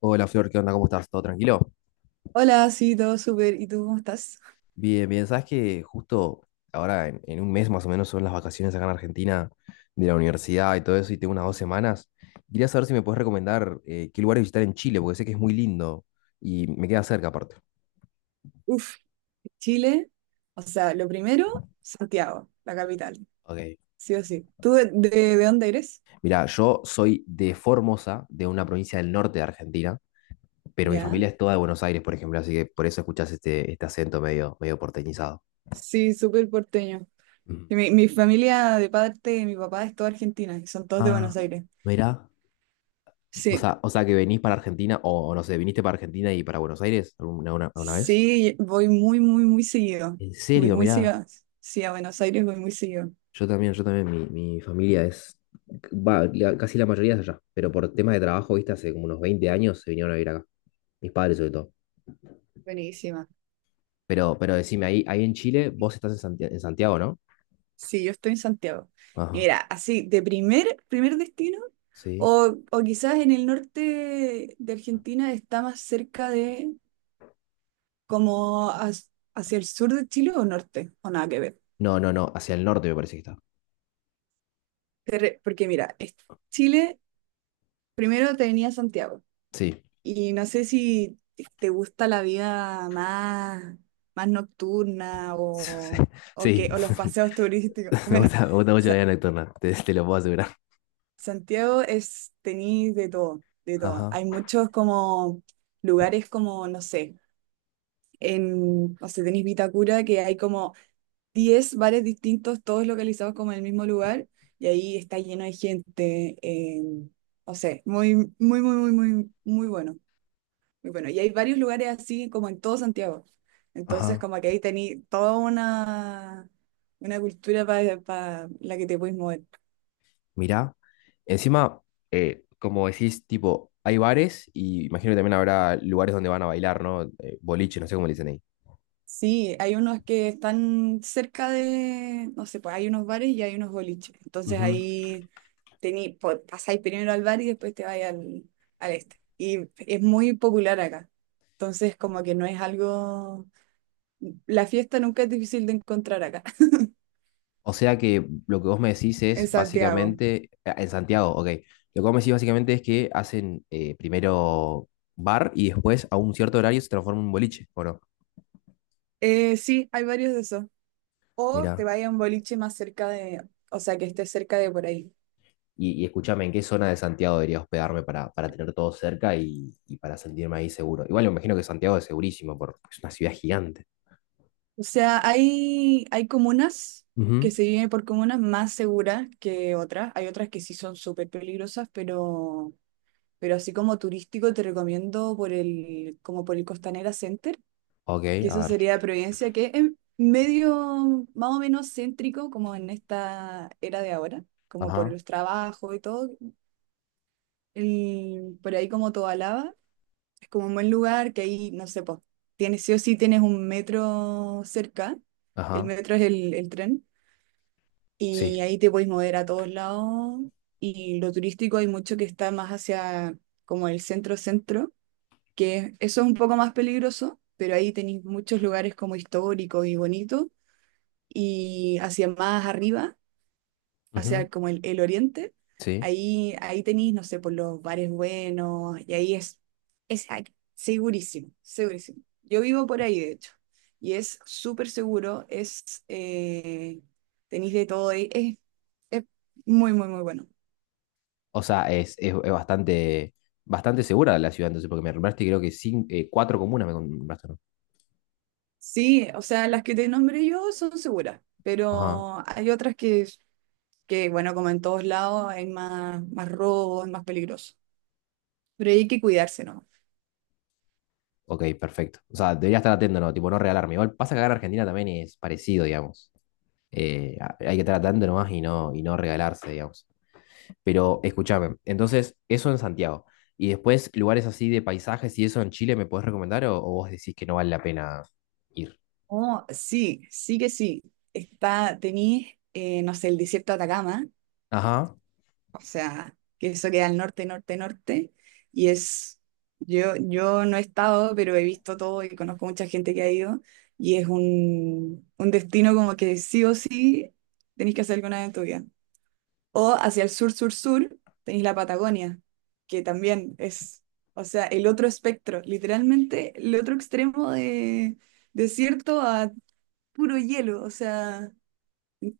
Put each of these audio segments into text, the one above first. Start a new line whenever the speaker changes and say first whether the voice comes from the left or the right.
left: Hola Flor, ¿qué onda? ¿Cómo estás? ¿Todo tranquilo?
right: Hola, sí, todo súper. ¿Y tú cómo estás?
left: Bien, bien. Sabes que justo ahora en un mes más o menos son las vacaciones acá en Argentina de la universidad y todo eso, y tengo unas 2 semanas. Quería saber si me puedes recomendar qué lugares visitar en Chile, porque sé que es muy lindo y me queda cerca aparte.
right: Uf, Chile. O sea, lo primero, Santiago, la capital.
left: Ok.
right: Sí o sí. ¿Tú de dónde eres?
left: Mira, yo soy de Formosa, de una provincia del norte de Argentina, pero mi
right: Ya.
left: familia es toda de Buenos Aires, por ejemplo, así que por eso escuchas este acento medio porteñizado.
right: Sí, súper porteño.
left: Ujú.
right: Y mi familia de parte de mi papá es toda argentina y son todos de
left: Ah,
right: Buenos Aires.
left: mira. O
right: Sí,
left: sea, o sea que venís para Argentina, o no sé, viniste para Argentina y para Buenos Aires alguna una vez.
right: sí, voy muy, muy, muy seguido.
left: En
right: Voy
left: serio,
right: muy
left: mirá,
right: seguido. Sí, a Buenos Aires voy muy seguido.
left: yo también, mi familia es, va, casi la mayoría es allá, pero por temas de trabajo, viste, hace como unos 20 años se vinieron a vivir acá, mis padres sobre todo.
right: Buenísima.
left: Pero decime, ahí en Chile, vos estás en Santiago, ¿no?
right: Sí, yo estoy en Santiago. Y
left: Ajá,
right: mira, así, de primer destino,
left: sí.
right: o quizás en el norte de Argentina está más cerca de como hacia el sur de Chile o norte, o nada que ver.
left: No, no, no, hacia el norte me parece que está.
right: Porque mira, Chile primero te venía Santiago.
left: Sí,
right: Y no sé si te gusta la vida más nocturna o, o, que,
left: sí, sí.
right: o los paseos turísticos. Bueno,
left: Me gusta mucho la vida nocturna, te lo puedo asegurar.
right: Santiago es, tenéis de todo, de todo.
left: Ajá,
right: Hay muchos como lugares como, no sé, en, no sé, tenéis Vitacura, que hay como 10 bares distintos, todos localizados como en el mismo lugar, y ahí está lleno de gente. No sé, muy, muy, muy, muy, muy, muy bueno, muy bueno. Y hay varios lugares así como en todo Santiago. Entonces,
left: ajá.
right: como que ahí tenéis toda una cultura para la que te puedes mover.
left: Mirá, encima, como decís, tipo, hay bares y imagino que también habrá lugares donde van a bailar, ¿no? Boliches, no sé cómo le dicen ahí.
right: Sí, hay unos que están cerca de, no sé, pues hay unos bares y hay unos boliches. Entonces
left: Ujú.
right: ahí pasáis primero al bar y después te vais al este. Y es muy popular acá. Entonces como que no es algo. La fiesta nunca es difícil de encontrar acá,
left: O sea que lo que vos me decís
right: en
left: es
right: Santiago.
left: básicamente, ah, en Santiago, ok, lo que vos me decís básicamente es que hacen primero bar y después a un cierto horario se transforma en un boliche, ¿o no?
right: Sí, hay varios de esos. O te
left: Mirá,
right: vayas a un boliche más cerca de, o sea, que esté cerca de por ahí.
left: y escúchame, ¿en qué zona de Santiago debería hospedarme para tener todo cerca y para sentirme ahí seguro? Igual me imagino que Santiago es segurísimo, porque es una ciudad gigante.
right: O sea, hay comunas que
left: Ujú.
right: se viven por comunas más seguras que otras. Hay otras que sí son súper peligrosas, pero, así como turístico te recomiendo por el, como por el Costanera Center,
left: Ok,
right: que
left: a
right: eso
left: ver.
right: sería Providencia, que es medio más o menos céntrico como en esta era de ahora, como por
left: Ajá,
right: los trabajos y todo. Por ahí como Tobalaba, es como un buen lugar que ahí, no sé, pues, tienes sí o sí tienes un metro cerca. El
left: ajá,
right: metro es el tren. Y
left: sí,
right: ahí te puedes mover a todos lados. Y lo turístico hay mucho que está más hacia como el centro-centro, que eso es un poco más peligroso, pero ahí tenéis muchos lugares como históricos y bonitos. Y hacia más arriba,
left: ujú,
right: hacia como el oriente,
left: sí.
right: ahí tenéis, no sé, por los bares buenos, y ahí es segurísimo, segurísimo. Yo vivo por ahí, de hecho, y es súper seguro, tenéis de todo, ahí. Es muy, muy, muy bueno.
left: O sea, es bastante, bastante segura la ciudad, entonces, porque me nombraste creo que cinco, cuatro comunas me nombraste, ¿no?
right: Sí, o sea, las que te nombré yo son seguras,
left: Ajá,
right: pero hay otras que bueno, como en todos lados, hay más robo, es más peligroso. Pero hay que cuidarse, ¿no?
left: ok, perfecto. O sea, debería estar atento, ¿no? Tipo, no regalarme. Igual pasa que acá en Argentina también es parecido, digamos. Hay que estar atento nomás y no regalarse, digamos. Pero escúchame, entonces, eso en Santiago. Y después, lugares así de paisajes y eso en Chile, ¿me podés recomendar o vos decís que no vale la pena ir?
right: Oh, sí, sí que sí. Tenís, no sé, el desierto de Atacama.
left: Ajá,
right: O sea, que eso queda al norte, norte, norte. Y es, yo no he estado, pero he visto todo y conozco mucha gente que ha ido. Y es un destino como que sí o sí tenéis que hacer alguna vez en tu vida. O hacia el sur, sur, sur, tenéis la Patagonia, que también es, o sea, el otro espectro, literalmente el otro extremo de desierto a puro hielo. O sea,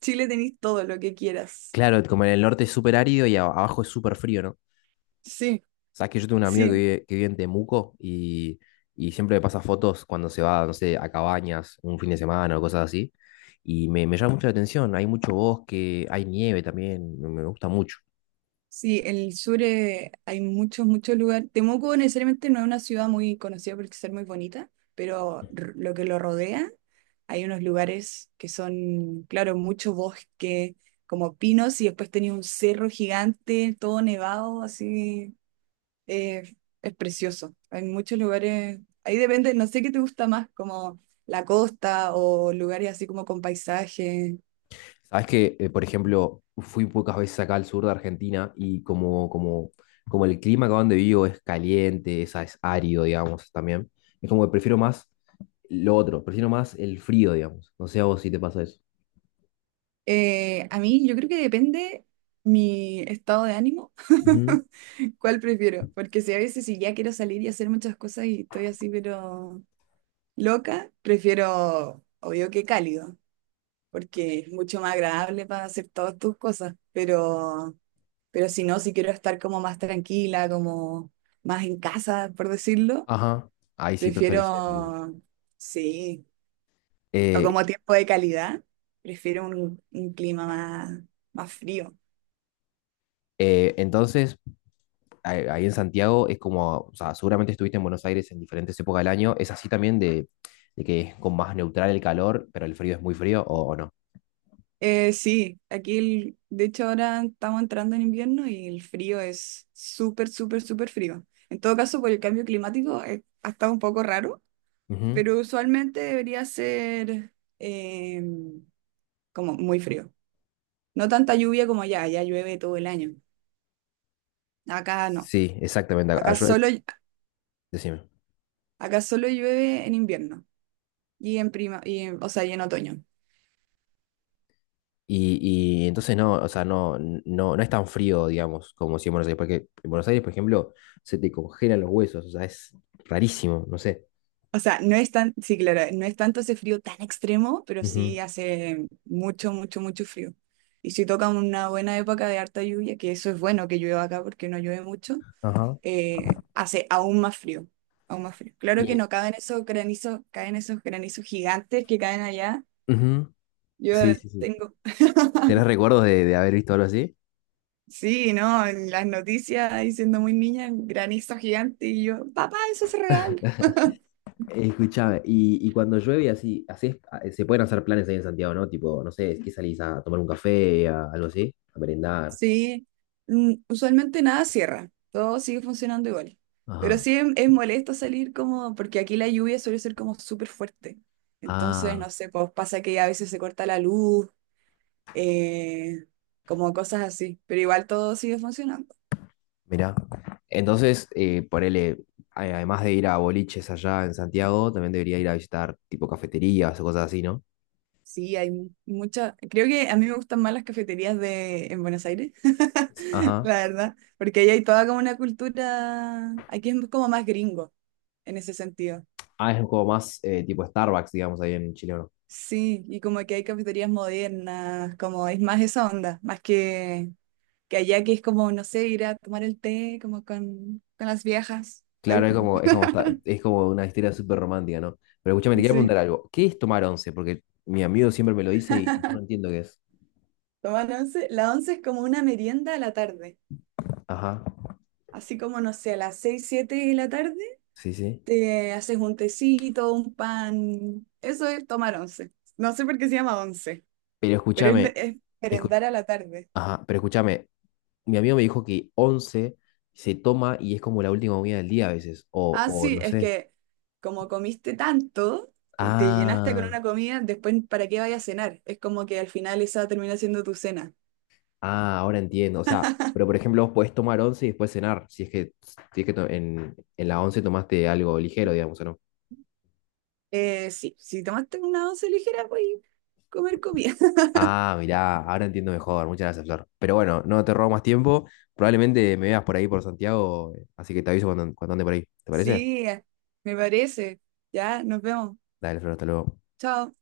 right: Chile tenéis todo lo que quieras.
left: claro, como en el norte es súper árido y abajo es súper frío, ¿no?
right: Sí,
left: Sabes que yo tengo un amigo
right: sí.
left: que vive en Temuco y siempre me pasa fotos cuando se va, no sé, a cabañas un fin de semana o cosas así. Y me llama mucho la atención. Hay mucho bosque, hay nieve también, me gusta mucho.
right: Sí, el sur, hay muchos, muchos lugares. Temuco necesariamente no es una ciudad muy conocida por ser muy bonita, pero lo que lo rodea, hay unos lugares que son, claro, mucho bosque, como pinos, y después tenía un cerro gigante, todo nevado, así, eh, es precioso. Hay muchos lugares, ahí depende, no sé qué te gusta más, como la costa o lugares así como con paisajes.
left: Sabes que, por ejemplo, fui pocas veces acá al sur de Argentina y como el clima acá donde vivo es caliente, es árido, digamos, también. Es como que prefiero más lo otro, prefiero más el frío, digamos. No sé a vos si te pasa eso.
right: A mí yo creo que depende mi estado de ánimo, cuál prefiero, porque si a veces si ya quiero salir y hacer muchas cosas y estoy así pero loca, prefiero obvio que cálido, porque es mucho más agradable para hacer todas tus cosas, pero, si no, si quiero estar como más tranquila, como más en casa, por decirlo,
left: Ajá, ahí sí preferís el...
right: prefiero, sí, o
left: eh,
right: como tiempo de calidad, prefiero un clima más frío.
left: entonces, ahí en Santiago es como, o sea, seguramente estuviste en Buenos Aires en diferentes épocas del año, ¿es así también de que es con más neutral el calor, pero el frío es muy frío o no?
right: Sí, aquí de hecho ahora estamos entrando en invierno y el frío es súper, súper, súper frío. En todo caso, por el cambio climático, ha estado un poco raro,
left: Ujú.
right: pero usualmente debería ser eh, como muy frío. No tanta lluvia como allá, allá llueve todo el año. Acá no,
left: Sí, exactamente, ah,
right: acá
left: yo-
right: solo,
left: decime.
right: acá solo llueve en invierno y en prima, o sea, y en otoño.
left: Y entonces no, o sea, no, no, no es tan frío, digamos, como si en Buenos Aires, porque en Buenos Aires, por ejemplo, se te congelan los huesos, o sea, es rarísimo, no sé.
right: O sea, no es tan, sí, claro, no es tanto ese frío tan extremo, pero sí
left: Ujú.
right: hace mucho, mucho, mucho frío. Y si toca una buena época de harta lluvia, que eso es bueno que llueva acá porque no llueve mucho,
left: Ajá.
right: hace aún más frío, aún más frío. Claro que
left: Y,
right: no caben esos granizos, caen esos granizos gigantes que caen allá.
left: ujú. Sí,
right: Yo
left: sí, sí.
right: tengo,
left: ¿Tenés recuerdos de haber visto algo así?
right: sí, ¿no? En las noticias, diciendo muy niña, granizo gigante, y yo, papá, eso es real.
left: Escuchame, y cuando llueve y así, así se pueden hacer planes ahí en Santiago, ¿no? Tipo, no sé, ¿qué salís a tomar un café, algo así? A merendar.
right: Sí, usualmente nada cierra, todo sigue funcionando igual. Pero
left: Ajá.
right: sí es molesto salir como, porque aquí la lluvia suele ser como súper fuerte. Entonces,
left: Ah,
right: no sé, pues pasa que a veces se corta la luz, eh, como cosas así, pero igual todo sigue funcionando.
left: mirá. Entonces, ponele, además de ir a boliches allá en Santiago, también debería ir a visitar tipo cafeterías o cosas así, ¿no?
right: Sí, hay mucha, creo que a mí me gustan más las cafeterías de, en Buenos Aires,
left: Ajá.
right: la verdad, porque ahí hay toda como una cultura, aquí es como más gringo en ese sentido.
left: Ah, es como más tipo Starbucks, digamos, ahí en Chile.
right: Sí, y como que hay cafeterías modernas, como es más esa onda, más que allá que es como, no sé, ir a tomar el té como con, las viejas. Ay,
left: Es como, es como una historia súper romántica, ¿no? Pero escúchame, te quiero
right: sí,
left: preguntar algo. ¿Qué es tomar once? Porque mi amigo siempre me lo dice y yo no entiendo qué es.
right: tomar once. La once es como una merienda a la tarde.
left: Ajá,
right: Así como, no sé, a las 6, 7 de la tarde
left: sí, sí.
right: te haces un tecito, un pan. Eso es tomar once. No sé por qué se llama once,
left: Pero
right: pero es, me-
left: escúchame,
right: es
left: escu-
right: merendar a la tarde.
left: ajá, pero escúchame, mi amigo me dijo que once se toma y es como la última comida del día a veces,
right: Ah,
left: o
right: sí,
left: no
right: es
left: sé.
right: que como comiste tanto, te llenaste con
left: Ah,
right: una comida, después ¿para qué vayas a cenar? Es como que al final esa termina siendo tu cena.
left: ah, ahora entiendo. O sea, pero por ejemplo, vos podés tomar once y después cenar, si es que, si es que en la once tomaste algo ligero, digamos, ¿o no?
right: Sí, si tomaste una once ligera, voy a comer comida.
left: Ah, mirá, ahora entiendo mejor. Muchas gracias, Flor. Pero bueno, no te robo más tiempo. Probablemente me veas por ahí por Santiago, así que te aviso cuando, cuando ande por ahí. ¿Te parece?
right: Sí, me parece. Ya, nos vemos.
left: Dale, Flor, hasta luego.
right: Chao.